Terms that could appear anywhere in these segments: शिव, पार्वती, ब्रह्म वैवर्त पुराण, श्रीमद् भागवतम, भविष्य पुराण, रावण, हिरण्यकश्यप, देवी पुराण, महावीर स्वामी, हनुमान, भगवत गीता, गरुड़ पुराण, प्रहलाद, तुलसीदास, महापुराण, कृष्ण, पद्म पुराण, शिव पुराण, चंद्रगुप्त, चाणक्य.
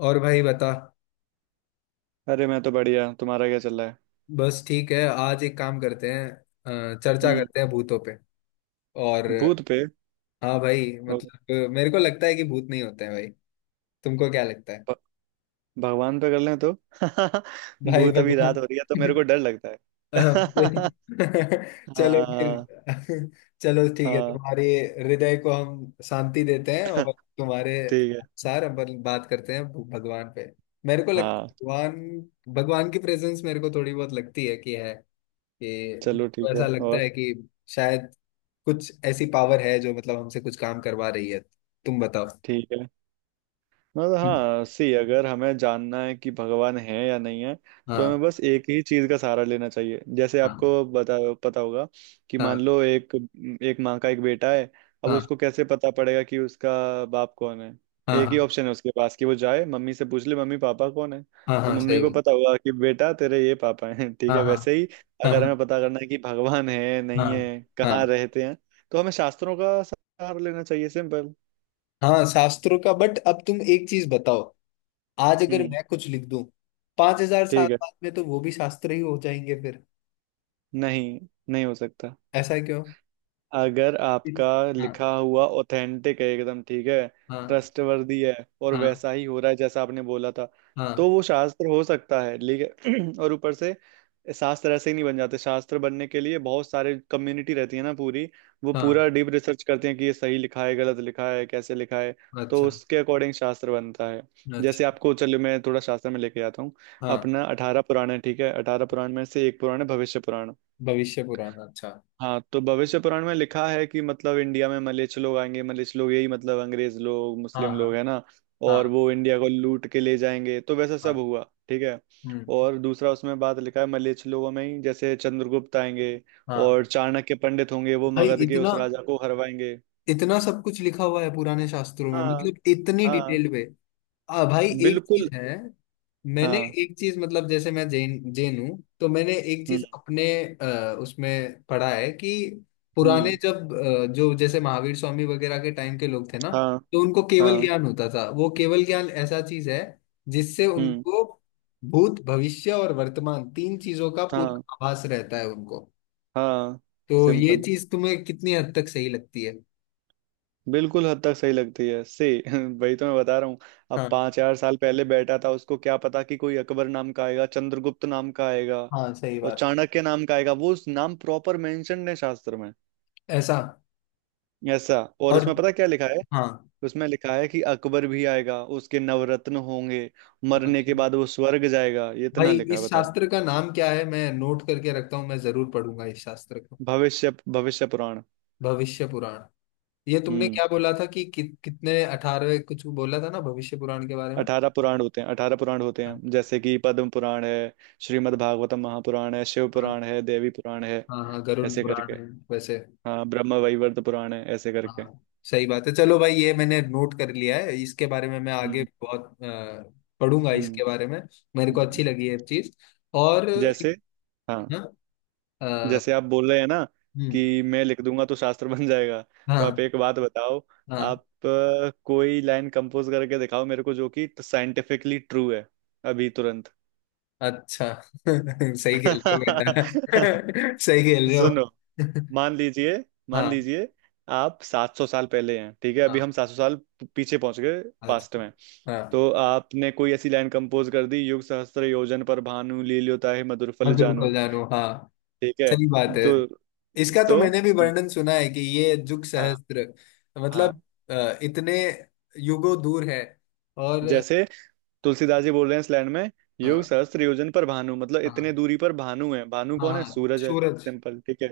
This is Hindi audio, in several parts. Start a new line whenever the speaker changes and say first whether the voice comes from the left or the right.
left: और भाई बता।
right: अरे मैं तो बढ़िया। तुम्हारा क्या चल रहा है?
left: बस ठीक है, आज एक काम करते हैं। चर्चा
right: हम्म।
left: करते हैं भूतों पे। और
right: भूत पे?
left: हाँ भाई,
right: और
left: मतलब मेरे को लगता है कि भूत नहीं होते हैं भाई। तुमको क्या लगता है?
right: भ- भगवान पे कर लें तो
left: भाई
right: भूत अभी रात
left: भगवान।
right: हो रही है तो मेरे को डर लगता है।
left: चलो
right: हाँ
left: फिर। चलो ठीक है,
right: हाँ,
left: तुम्हारे हृदय को हम शांति देते हैं। और तुम्हारे
right: ठीक है।
left: अनुसार हम बात करते हैं भगवान पे। मेरे को लगता
right: हाँ,
left: है भगवान। भगवान की प्रेजेंस मेरे को थोड़ी बहुत लगती है कि है, कि
right: चलो ठीक
left: हमको
right: है।
left: ऐसा लगता
right: और
left: है कि शायद कुछ ऐसी पावर है जो मतलब हमसे कुछ काम करवा रही है। तुम बताओ।
right: ठीक है, मतलब
left: हम्म,
right: हाँ। सी, अगर हमें जानना है कि भगवान है या नहीं है तो
left: हाँ
right: हमें बस एक ही चीज का सहारा लेना चाहिए। जैसे
left: हाँ।
right: आपको बता पता होगा कि
left: हाँ
right: मान लो एक एक माँ का एक बेटा है। अब
left: हाँ।
right: उसको कैसे पता पड़ेगा कि उसका बाप कौन है?
left: हाँ
right: एक ही
left: हाँ।
right: ऑप्शन है उसके पास कि वो जाए मम्मी से पूछ ले, मम्मी पापा कौन है?
left: हाँ
right: तो
left: हाँ
right: मम्मी
left: सही
right: को
left: बात।
right: पता होगा कि बेटा तेरे ये पापा हैं। ठीक
left: हाँ
right: है,
left: हाँ।
right: वैसे ही अगर
left: हाँ
right: हमें पता करना है कि भगवान है नहीं
left: हाँ।
right: है कहाँ
left: हाँ
right: रहते हैं तो हमें शास्त्रों का सहारा लेना चाहिए, सिंपल।
left: हाँ। हाँ, शास्त्रों का। बट अब तुम एक चीज बताओ, आज अगर
right: हम्म।
left: मैं कुछ लिख दूं, 5000 साल
right: ठीक है।
left: बाद में तो वो भी शास्त्र ही हो जाएंगे फिर।
right: नहीं, नहीं हो सकता।
left: ऐसा क्यों?
right: अगर आपका
left: इस- हाँ।
right: लिखा हुआ ऑथेंटिक है, एकदम ठीक है,
left: हाँ।
right: ट्रस्टवर्दी है और
left: हाँ
right: वैसा ही हो रहा है जैसा आपने बोला था तो
left: हाँ।
right: वो शास्त्र हो सकता है, लेकिन और ऊपर से शास्त्र ऐसे ही नहीं बन जाते। शास्त्र बनने के लिए बहुत सारे कम्युनिटी रहती है ना पूरी। वो पूरा
left: हाँ।
right: डीप रिसर्च करते हैं कि ये सही लिखा है गलत लिखा है कैसे लिखा है, तो
left: अच्छा।
right: उसके अकॉर्डिंग शास्त्र बनता है। जैसे
left: अच्छा।
right: आपको चलो मैं थोड़ा शास्त्र में लेके जाता हूँ।
left: हाँ,
right: अपना 18 पुराण है, ठीक है, 18 पुराण में से एक पुराण है भविष्य पुराण।
left: भविष्य पुराण, अच्छा।
right: हाँ, तो भविष्य पुराण में लिखा है कि मतलब इंडिया में मलेच्छ लोग आएंगे। मलेच्छ लोग यही मतलब अंग्रेज लोग,
left: हाँ
right: मुस्लिम लोग,
left: हाँ।
right: है ना। और
left: हाँ,
right: वो इंडिया को लूट के ले जाएंगे, तो वैसा सब
left: हाँ।
right: हुआ। ठीक है।
left: हम्म।
right: और दूसरा उसमें बात लिखा है, मलेच्छ लोगों में ही जैसे चंद्रगुप्त आएंगे
left: हाँ
right: और चाणक्य पंडित होंगे, वो
left: भाई,
right: मगध के उस
left: इतना
right: राजा को हरवाएंगे।
left: इतना सब कुछ लिखा हुआ है पुराने शास्त्रों में,
right: हाँ।
left: मतलब इतनी
right: हाँ।
left: डिटेल में। आ भाई, एक
right: बिल्कुल।
left: चीज है। मैंने
right: हाँ।
left: एक चीज मतलब, जैसे मैं जैन जैन हूँ, तो मैंने एक
right: हम्म।
left: चीज अपने उसमें पढ़ा है कि पुराने
right: हम्म।
left: जब जो जैसे महावीर स्वामी वगैरह के टाइम के लोग थे ना,
right: हाँ।
left: तो उनको केवल
right: हाँ।
left: ज्ञान होता था। वो केवल ज्ञान ऐसा चीज है जिससे
right: हम्म।
left: उनको भूत भविष्य और वर्तमान तीन चीजों का
right: हाँ।
left: पूरा आभास रहता है उनको।
right: हाँ।
left: तो ये
right: सिंपल,
left: चीज तुम्हें कितनी हद तक सही लगती है?
right: बिल्कुल हद तक सही लगती है से वही तो मैं बता रहा हूँ। अब
left: हाँ
right: 5 4 साल पहले बैठा था, उसको क्या पता कि कोई अकबर नाम का आएगा, चंद्रगुप्त नाम का आएगा
left: हाँ सही
right: और
left: बात।
right: चाणक्य नाम का आएगा? वो उस नाम प्रॉपर मेंशन है शास्त्र में।
left: ऐसा।
right: ऐसा, और
left: और
right: उसमें पता क्या लिखा है?
left: हाँ।
right: उसमें लिखा है कि अकबर भी आएगा, उसके नवरत्न होंगे, मरने
left: अच्छा
right: के बाद वो स्वर्ग जाएगा। ये इतना
left: भाई,
right: लिखा है,
left: इस
right: बताओ।
left: शास्त्र का नाम क्या है? मैं नोट करके रखता हूँ, मैं जरूर पढ़ूंगा इस शास्त्र को।
right: भविष्य भविष्य पुराण।
left: भविष्य पुराण। ये तुमने क्या
right: हम्म।
left: बोला था कि कितने अठारहवें कुछ बोला था ना भविष्य पुराण के बारे में?
right: अठारह पुराण होते हैं अठारह पुराण होते
left: हाँ।
right: हैं जैसे कि पद्म पुराण है, श्रीमद् भागवतम महापुराण है, शिव
left: हाँ
right: पुराण है, देवी पुराण है,
left: हाँ गरुड़
right: ऐसे करके।
left: पुराण है। वैसे।
right: हाँ, ब्रह्म वैवर्त पुराण है, ऐसे
left: हाँ
right: करके।
left: हाँ, सही बात है। चलो भाई, ये मैंने नोट कर लिया है, इसके बारे में मैं आगे
right: हम्म।
left: बहुत पढ़ूंगा
right: हम्म।
left: इसके बारे में। मेरे को अच्छी
right: हम्म।
left: लगी ये चीज। और।
right: जैसे, हाँ,
left: हाँ। अ,
right: जैसे आप बोल रहे हैं ना
left: हम्म,
right: कि मैं लिख दूंगा तो शास्त्र बन जाएगा, तो
left: हाँ।
right: आप एक बात बताओ।
left: हाँ।
right: आप कोई लाइन कंपोज करके दिखाओ मेरे को, जो कि साइंटिफिकली ट्रू है, अभी तुरंत।
left: अच्छा। सही खेल रहे हो बेटा। सही खेल रहे हो।
right: सुनो, मान लीजिए मान
left: हाँ।
right: लीजिए आप 700 साल पहले हैं, ठीक है, अभी
left: हाँ।
right: हम 700 साल पीछे पहुंच गए, पास्ट
left: अच्छा।
right: में।
left: हाँ
right: तो आपने कोई ऐसी लाइन कंपोज कर दी, युग सहस्त्र योजन पर भानु लील्योताहि मधुर फल
left: मधुर को
right: जानू।
left: जानो, हाँ।
right: ठीक है।
left: सही बात है।
right: तो
left: इसका
right: तो
left: तो मैंने भी वर्णन सुना है कि ये जुग
right: हाँ
left: सहस्त्र
right: हाँ,
left: मतलब इतने युगों दूर है। और
right: जैसे तुलसीदास जी बोल रहे हैं स्लैंड में, युग
left: हाँ
right: सहस्त्र योजन पर भानु, मतलब इतने
left: हाँ।
right: दूरी पर भानु है। भानु
left: हाँ
right: कौन है?
left: हाँ
right: सूरज है,
left: सूरज,
right: सिंपल, ठीक है।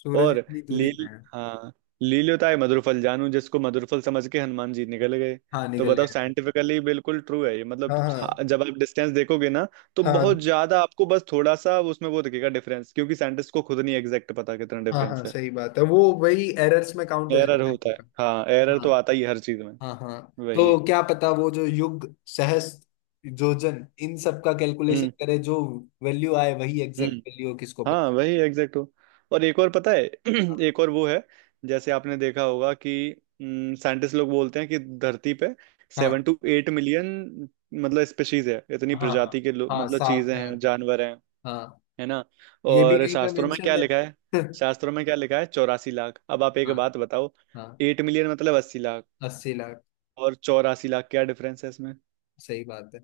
left: सूरज
right: और
left: इतनी दूरी पे
right: लील,
left: है।
right: हाँ, लील्योताय मधुरफल जानू, जिसको मधुरफल समझ के हनुमान जी निकल गए।
left: हाँ
right: तो
left: निकल
right: बताओ,
left: गए थे।
right: साइंटिफिकली बिल्कुल ट्रू है ये,
left: हाँ
right: मतलब हाँ,
left: हाँ।
right: जब आप डिस्टेंस देखोगे ना तो बहुत
left: हाँ
right: ज्यादा आपको बस थोड़ा सा उसमें वो दिखेगा डिफरेंस, क्योंकि साइंटिस्ट को खुद नहीं एग्जैक्ट पता कितना
left: हाँ
right: डिफरेंस
left: हाँ
right: है।
left: सही बात है, वो वही एरर्स में काउंट हो
right: एरर
left: जाता
right: होता है, हाँ,
left: है।
right: एरर तो आता ही है हर चीज में।
left: हाँ हाँ।
right: वही।
left: तो क्या पता वो जो युग सहस्त्र योजन इन सब का कैलकुलेशन
right: हम्म।
left: करे, जो वैल्यू आए वही एग्जैक्ट
right: हम्म।
left: वैल्यू हो, किसको पता।
right: हाँ, वही एग्जैक्ट हो। और एक और पता है? एक और वो है, जैसे आपने देखा होगा कि साइंटिस्ट लोग बोलते हैं कि धरती पे सेवन
left: हाँ।
right: टू एट मिलियन मतलब स्पीशीज है, इतनी
left: हाँ। हाँ
right: प्रजाति के लोग
left: हाँ
right: मतलब
left: सात
right: चीजें
left: से
right: हैं
left: आठ
right: जानवर हैं,
left: हाँ।
right: है ना।
left: ये भी
right: और
left: कहीं पे
right: शास्त्रों में
left: मेंशन
right: क्या लिखा है?
left: है।
right: शास्त्रों में क्या लिखा है? 84 लाख। अब आप एक
left: हाँ।
right: बात बताओ,
left: हाँ
right: 8 million मतलब 80 लाख।
left: 80 लाख।
right: और 84 लाख, क्या डिफरेंस है इसमें?
left: सही बात है।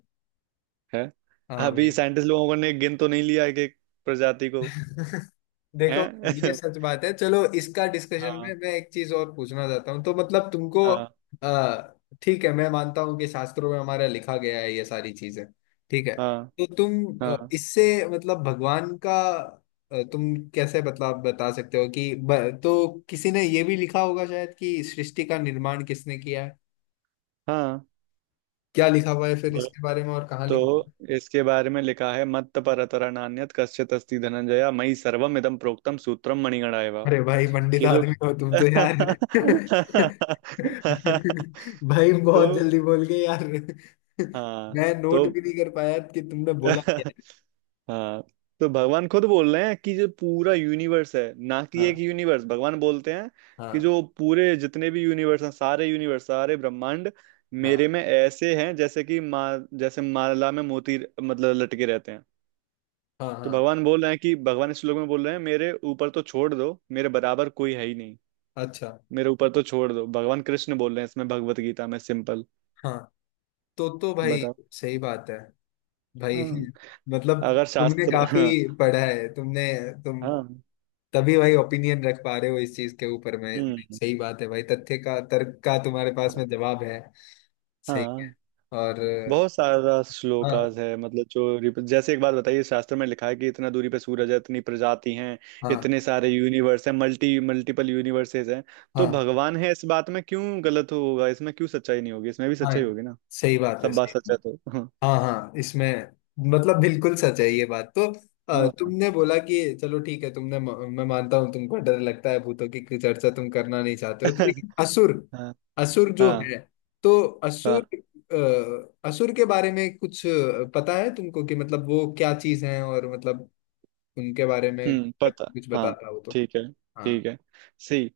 right: है।
left: हाँ
right: अभी
left: भाई।
right: साइंटिस्ट लोगों ने गिन तो नहीं लिया है कि प्रजाति को।
left: देखो, ये
right: है।
left: सच बात है। चलो, इसका डिस्कशन
right: हाँ
left: में मैं एक चीज और पूछना चाहता हूँ, तो मतलब तुमको
right: हाँ।
left: ठीक है, मैं मानता हूँ कि शास्त्रों में हमारा लिखा गया है ये सारी चीजें। ठीक है,
right: हाँ।
left: तो तुम
right: हाँ।
left: इससे मतलब भगवान का तुम कैसे मतलब बता सकते हो कि तो किसी ने ये भी लिखा होगा शायद कि सृष्टि का निर्माण किसने किया है?
right: हाँ।
left: क्या लिखा हुआ है फिर
right: ब-
left: इसके बारे में, और कहाँ लिखा?
right: तो इसके बारे में लिखा है, मत्त परतरा नान्यत् कश्चित् अस्ति धनंजया, मयि सर्वम इदं प्रोक्तम सूत्रम मणिगणा एव।
left: अरे भाई पंडित
right: कि जो
left: आदमी हो तुम तो यार। भाई
right: तो,
left: बहुत जल्दी बोल गए यार।
right: हाँ,
left: मैं
right: तो
left: नोट भी नहीं कर पाया कि तुमने बोला क्या है।
right: हाँ, तो भगवान खुद बोल रहे हैं कि जो पूरा यूनिवर्स है, ना कि एक
left: हाँ
right: यूनिवर्स। भगवान बोलते हैं कि
left: हाँ।
right: जो पूरे जितने भी यूनिवर्स हैं, सारे यूनिवर्स, सारे ब्रह्मांड मेरे
left: हाँ।
right: में ऐसे हैं जैसे कि मा, जैसे माला में मोती मतलब लटके रहते हैं।
left: हाँ
right: तो
left: हाँ।
right: भगवान बोल रहे हैं कि भगवान इस श्लोक में बोल रहे हैं, मेरे ऊपर तो छोड़ दो, मेरे बराबर कोई है ही नहीं।
left: अच्छा।
right: मेरे ऊपर तो छोड़ दो, भगवान कृष्ण बोल रहे हैं इसमें, भगवत गीता में, सिंपल।
left: हाँ। तो भाई
right: बताओ।
left: सही बात है। भाई।
right: हाँ,
left: मतलब
right: अगर
left: तुमने
right: शास्त्र,
left: काफी
right: हाँ।
left: पढ़ा है, तुमने। तुम
right: हाँ।
left: तभी भाई ओपिनियन रख पा रहे हो इस चीज के ऊपर में, नहीं,
right: हम्म।
left: सही बात है भाई, तथ्य का तर्क का तुम्हारे पास में जवाब है। सही।
right: हाँ।
left: और
right: बहुत सारा
left: हाँ
right: श्लोकाज है, मतलब जो जैसे एक बात बताइए, शास्त्र में लिखा है कि इतना दूरी पे सूरज है, इतनी प्रजाति हैं,
left: हाँ।
right: इतने सारे यूनिवर्स हैं, मल्टी मल्टीपल यूनिवर्सेस हैं, तो
left: हाँ
right: भगवान है इस बात में क्यों गलत होगा? इसमें क्यों सच्चाई नहीं होगी? इसमें भी
left: हाँ
right: सच्चाई होगी ना।
left: सही बात है,
right: सब बात
left: सही
right: सच
left: बात।
right: है, तो हाँ।
left: हाँ हाँ इसमें, मतलब बिल्कुल सच है ये बात तो।
right: हाँ।
left: तुमने बोला कि चलो ठीक है, तुमने, मैं मानता हूँ तुमको डर लगता है, भूतों की कोई चर्चा तुम करना नहीं चाहते हो तो। लेकिन असुर,
right: हाँ।
left: असुर जो
right: हाँ।
left: है, तो
right: हाँ।
left: असुर, असुर के बारे में कुछ पता है तुमको कि मतलब वो क्या चीज है और मतलब उनके बारे में
right: हम्म, पता,
left: कुछ
right: हाँ।
left: बताता हो तो।
right: ठीक है। ठीक
left: हाँ।
right: है। सही।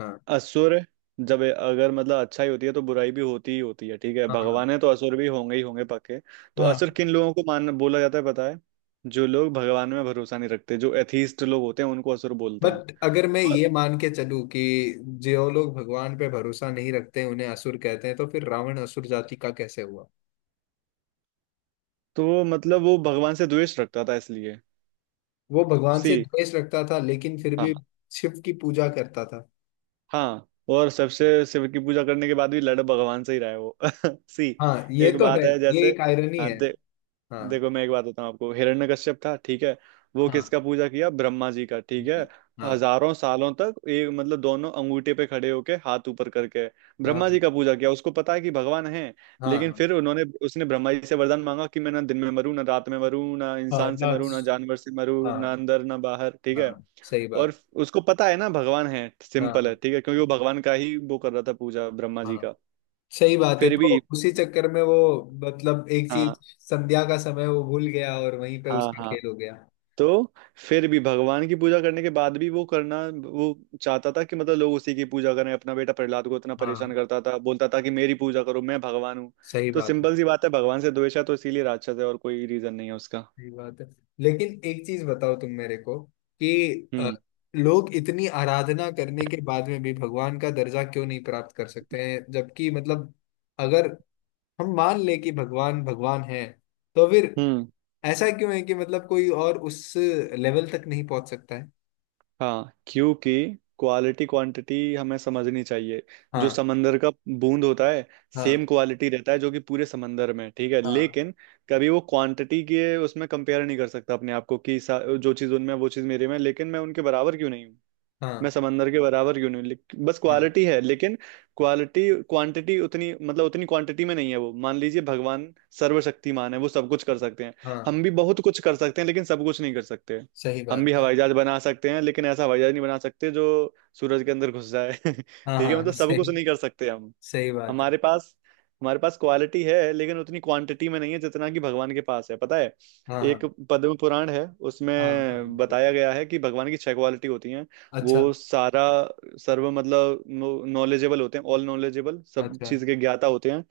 left: हाँ।
right: असुर, जब अगर मतलब अच्छाई होती है तो बुराई भी होती ही होती है, ठीक है।
left: हाँ।
right: भगवान है तो असुर भी होंगे ही होंगे, पक्के। तो
left: हाँ।
right: असुर किन लोगों को मान बोला जाता है, पता है? जो लोग भगवान में भरोसा नहीं रखते, जो एथीस्ट लोग होते हैं उनको असुर बोलते हैं।
left: बट अगर मैं
right: और
left: ये मान के चलूं कि जो लोग भगवान पे भरोसा नहीं रखते उन्हें असुर कहते हैं, तो फिर रावण असुर जाति का कैसे हुआ?
right: तो वो मतलब वो भगवान से द्वेष रखता था इसलिए।
left: वो भगवान
right: सी,
left: से द्वेष रखता था, लेकिन फिर
right: हाँ
left: भी शिव की पूजा करता था।
right: हाँ, और सबसे शिव की पूजा करने के बाद भी लड़ भगवान से ही रहा है वो। सी।
left: हाँ ये
right: एक
left: तो है,
right: बात है,
left: ये
right: जैसे,
left: एक आयरनी
right: हाँ,
left: है। हाँ
right: देखो, मैं एक बात बताऊं आपको, हिरण्यकश्यप था, ठीक है। वो
left: हाँ
right: किसका पूजा किया? ब्रह्मा जी का, ठीक है।
left: जी हाँ।
right: हजारों सालों तक एक मतलब दोनों अंगूठे पे खड़े होके, हाथ ऊपर करके ब्रह्मा
left: हाँ
right: जी का पूजा किया, उसको पता है कि भगवान है।
left: हाँ
right: लेकिन
left: हाँ
right: फिर उन्होंने उसने ब्रह्मा जी से वरदान मांगा कि मैं ना दिन में मरूं ना रात में मरूं, ना
left: हाँ
right: इंसान से
left: लाज,
right: मरूं ना जानवर से मरूं, ना
left: हाँ
right: अंदर ना बाहर, ठीक
left: हाँ
right: है।
left: सही
right: और
left: बात।
right: उसको पता है ना भगवान है,
left: हाँ
right: सिंपल है,
left: हाँ।
right: ठीक है, क्योंकि वो भगवान का ही वो कर रहा था पूजा, ब्रह्मा जी
left: हाँ
right: का।
left: सही बात है,
right: फिर
left: तो
right: भी,
left: उसी चक्कर में वो मतलब एक चीज,
right: हाँ,
left: संध्या का समय वो भूल गया और वहीं पे
right: हाँ,
left: उसका
right: हाँ,
left: खेल हो गया।
right: तो फिर भी भगवान की पूजा करने के बाद भी वो करना, वो चाहता था कि मतलब लोग उसी की पूजा करें। अपना बेटा प्रहलाद को इतना परेशान
left: हाँ।
right: करता था, बोलता था कि मेरी पूजा करो, मैं भगवान हूँ।
left: सही
right: तो
left: बात है,
right: सिंपल सी बात है, भगवान से द्वेष है तो इसीलिए राक्षस है, और कोई रीजन नहीं है उसका।
left: सही बात है। लेकिन एक चीज बताओ तुम मेरे को कि अ,
right: हम्म।
left: लोग इतनी आराधना करने के बाद में भी भगवान का दर्जा क्यों नहीं प्राप्त कर सकते हैं? जबकि मतलब अगर हम मान ले कि भगवान भगवान है, तो फिर
right: हम्म।
left: ऐसा क्यों है कि मतलब कोई और उस लेवल तक नहीं पहुंच सकता है?
right: हाँ, क्योंकि क्वालिटी क्वांटिटी हमें समझनी चाहिए। जो
left: हाँ।
right: समंदर का बूंद होता है
left: हाँ।
right: सेम क्वालिटी रहता है जो कि पूरे समंदर में, ठीक है,
left: हाँ।
right: लेकिन कभी वो क्वांटिटी के उसमें कंपेयर नहीं कर सकता अपने आप को कि जो चीज़ उनमें है, वो चीज़ मेरे में है, लेकिन मैं उनके बराबर क्यों नहीं हूँ? मैं
left: हाँ।
right: समंदर के बराबर क्यों नहीं बस
left: हाँ।
right: क्वालिटी है, लेकिन क्वालिटी क्वांटिटी उतनी मतलब उतनी क्वांटिटी में नहीं है। वो, मान लीजिए, भगवान सर्वशक्तिमान है, वो सब कुछ कर सकते हैं।
left: हाँ।
right: हम भी बहुत कुछ कर सकते हैं लेकिन सब कुछ नहीं कर सकते।
left: सही
right: हम भी
left: बात है।
right: हवाई जहाज बना सकते हैं लेकिन ऐसा हवाई जहाज नहीं बना सकते जो सूरज के अंदर घुस जाए।
left: हाँ
right: ठीक है,
left: हाँ।
right: मतलब सब
left: सही।
right: कुछ नहीं कर सकते।
left: सही बात है।
right: हमारे पास हमारे पास क्वालिटी है, लेकिन उतनी क्वांटिटी में नहीं है जितना कि भगवान के पास है, पता है?
left: हाँ
right: एक
left: हाँ।
right: पद्म पुराण है,
left: हाँ
right: उसमें
left: बिल्कुल।
right: बताया गया है कि भगवान की छह क्वालिटी होती हैं। वो
left: अच्छा।
right: सारा सर्व मतलब नॉलेजेबल होते हैं, ऑल नॉलेजेबल, सब
left: अच्छा।
right: चीज के ज्ञाता होते हैं।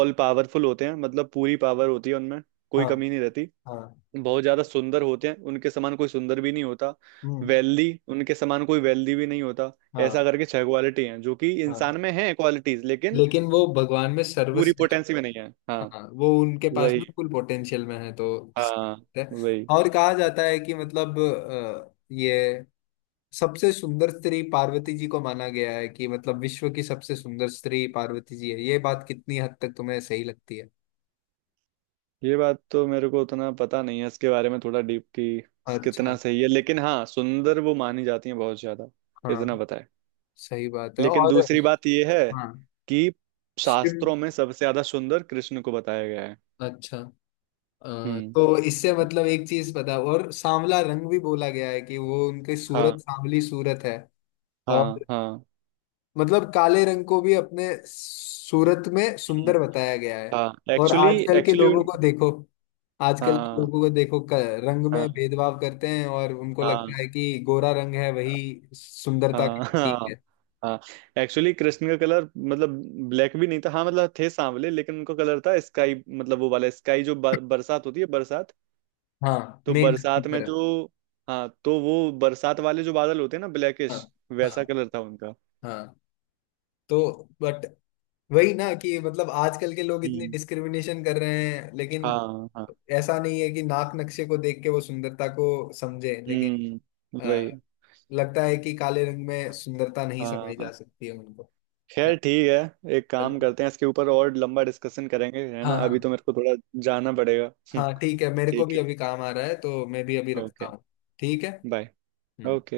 right: ऑल पावरफुल होते हैं, मतलब पूरी पावर होती है उनमें, कोई
left: हाँ।
right: कमी नहीं रहती।
left: हाँ।
right: बहुत ज्यादा सुंदर होते हैं, उनके समान कोई सुंदर भी नहीं होता।
left: हम्म।
right: वेल्दी, उनके समान कोई वेल्दी भी नहीं होता।
left: हाँ।
right: ऐसा करके छह क्वालिटी हैं जो कि
left: हाँ।
right: इंसान में है क्वालिटीज, लेकिन
left: लेकिन वो भगवान में
right: पूरी
left: सर्वश्रेष्ठ।
right: पोटेंसी में नहीं है, हाँ।
left: हाँ वो उनके पास
right: वही,
left: में फुल पोटेंशियल में है तो
right: हाँ,
left: सही है।
right: वही।
left: और कहा जाता है कि मतलब ये सबसे सुंदर स्त्री पार्वती जी को माना गया है, कि मतलब विश्व की सबसे सुंदर स्त्री पार्वती जी है। ये बात कितनी हद तक तुम्हें सही लगती है?
right: ये बात तो मेरे को उतना पता नहीं है, इसके बारे में थोड़ा डीप की कितना
left: अच्छा।
right: सही है, लेकिन हाँ सुंदर वो मानी जाती है बहुत ज्यादा, इतना
left: हाँ
right: पता है।
left: सही बात है।
right: लेकिन
left: और
right: दूसरी बात ये है
left: हाँ।
right: कि
left: शिव,
right: शास्त्रों में सबसे ज्यादा सुंदर कृष्ण को बताया गया है।
left: अच्छा।
right: हम्म।
left: तो इससे मतलब एक चीज पता, और सांवला रंग भी बोला गया है कि वो उनके
right: हाँ।
left: सूरत, सांवली सूरत है। और
right: हाँ। हाँ।
left: मतलब काले रंग को भी अपने सूरत में
right: हम्म,
left: सुंदर बताया गया है।
right: हाँ,
left: और
right: एक्चुअली,
left: आजकल के
right: एक्चुअली उन,
left: लोगों को देखो, आजकल के
right: हाँ।
left: लोगों को देखो रंग में
right: हाँ।
left: भेदभाव करते हैं और उनको
right: हाँ।
left: लगता है कि गोरा रंग है
right: हाँ।
left: वही सुंदरता का
right: हाँ।
left: प्रतीक
right: हाँ।
left: है।
right: हाँ, एक्चुअली कृष्ण का कलर, मतलब ब्लैक भी नहीं था, हाँ मतलब थे सांवले लेकिन उनका कलर था स्काई, मतलब वो वाला स्काई जो बरसात होती है, बरसात।
left: हाँ
right: तो
left: मेघ की
right: बरसात में
left: तरह।
right: जो, हाँ, तो वो बरसात वाले जो बादल होते हैं ना,
left: हाँ
right: ब्लैकिश, वैसा
left: हाँ
right: कलर था उनका।
left: हाँ। तो बट, वही ना कि मतलब आजकल के लोग इतनी
right: हम्म।
left: डिस्क्रिमिनेशन कर रहे हैं, लेकिन
right: हाँ। हाँ।
left: ऐसा नहीं है कि नाक नक्शे को देख के वो सुंदरता को समझे। लेकिन
right: हम्म, वही।
left: लगता है कि काले रंग में सुंदरता नहीं समाई
right: हाँ,
left: जा सकती है उनको। क्या?
right: खैर ठीक है, एक
left: चलो।
right: काम करते हैं, इसके ऊपर और लंबा डिस्कशन करेंगे, है
left: हाँ
right: ना। अभी
left: हाँ।
right: तो मेरे को थोड़ा जाना पड़ेगा।
left: हाँ ठीक है, मेरे को
right: ठीक
left: भी
right: है।
left: अभी काम आ रहा है तो मैं भी अभी रखता
right: ओके।
left: हूँ। ठीक है।
right: बाय।
left: हम्म।
right: ओके।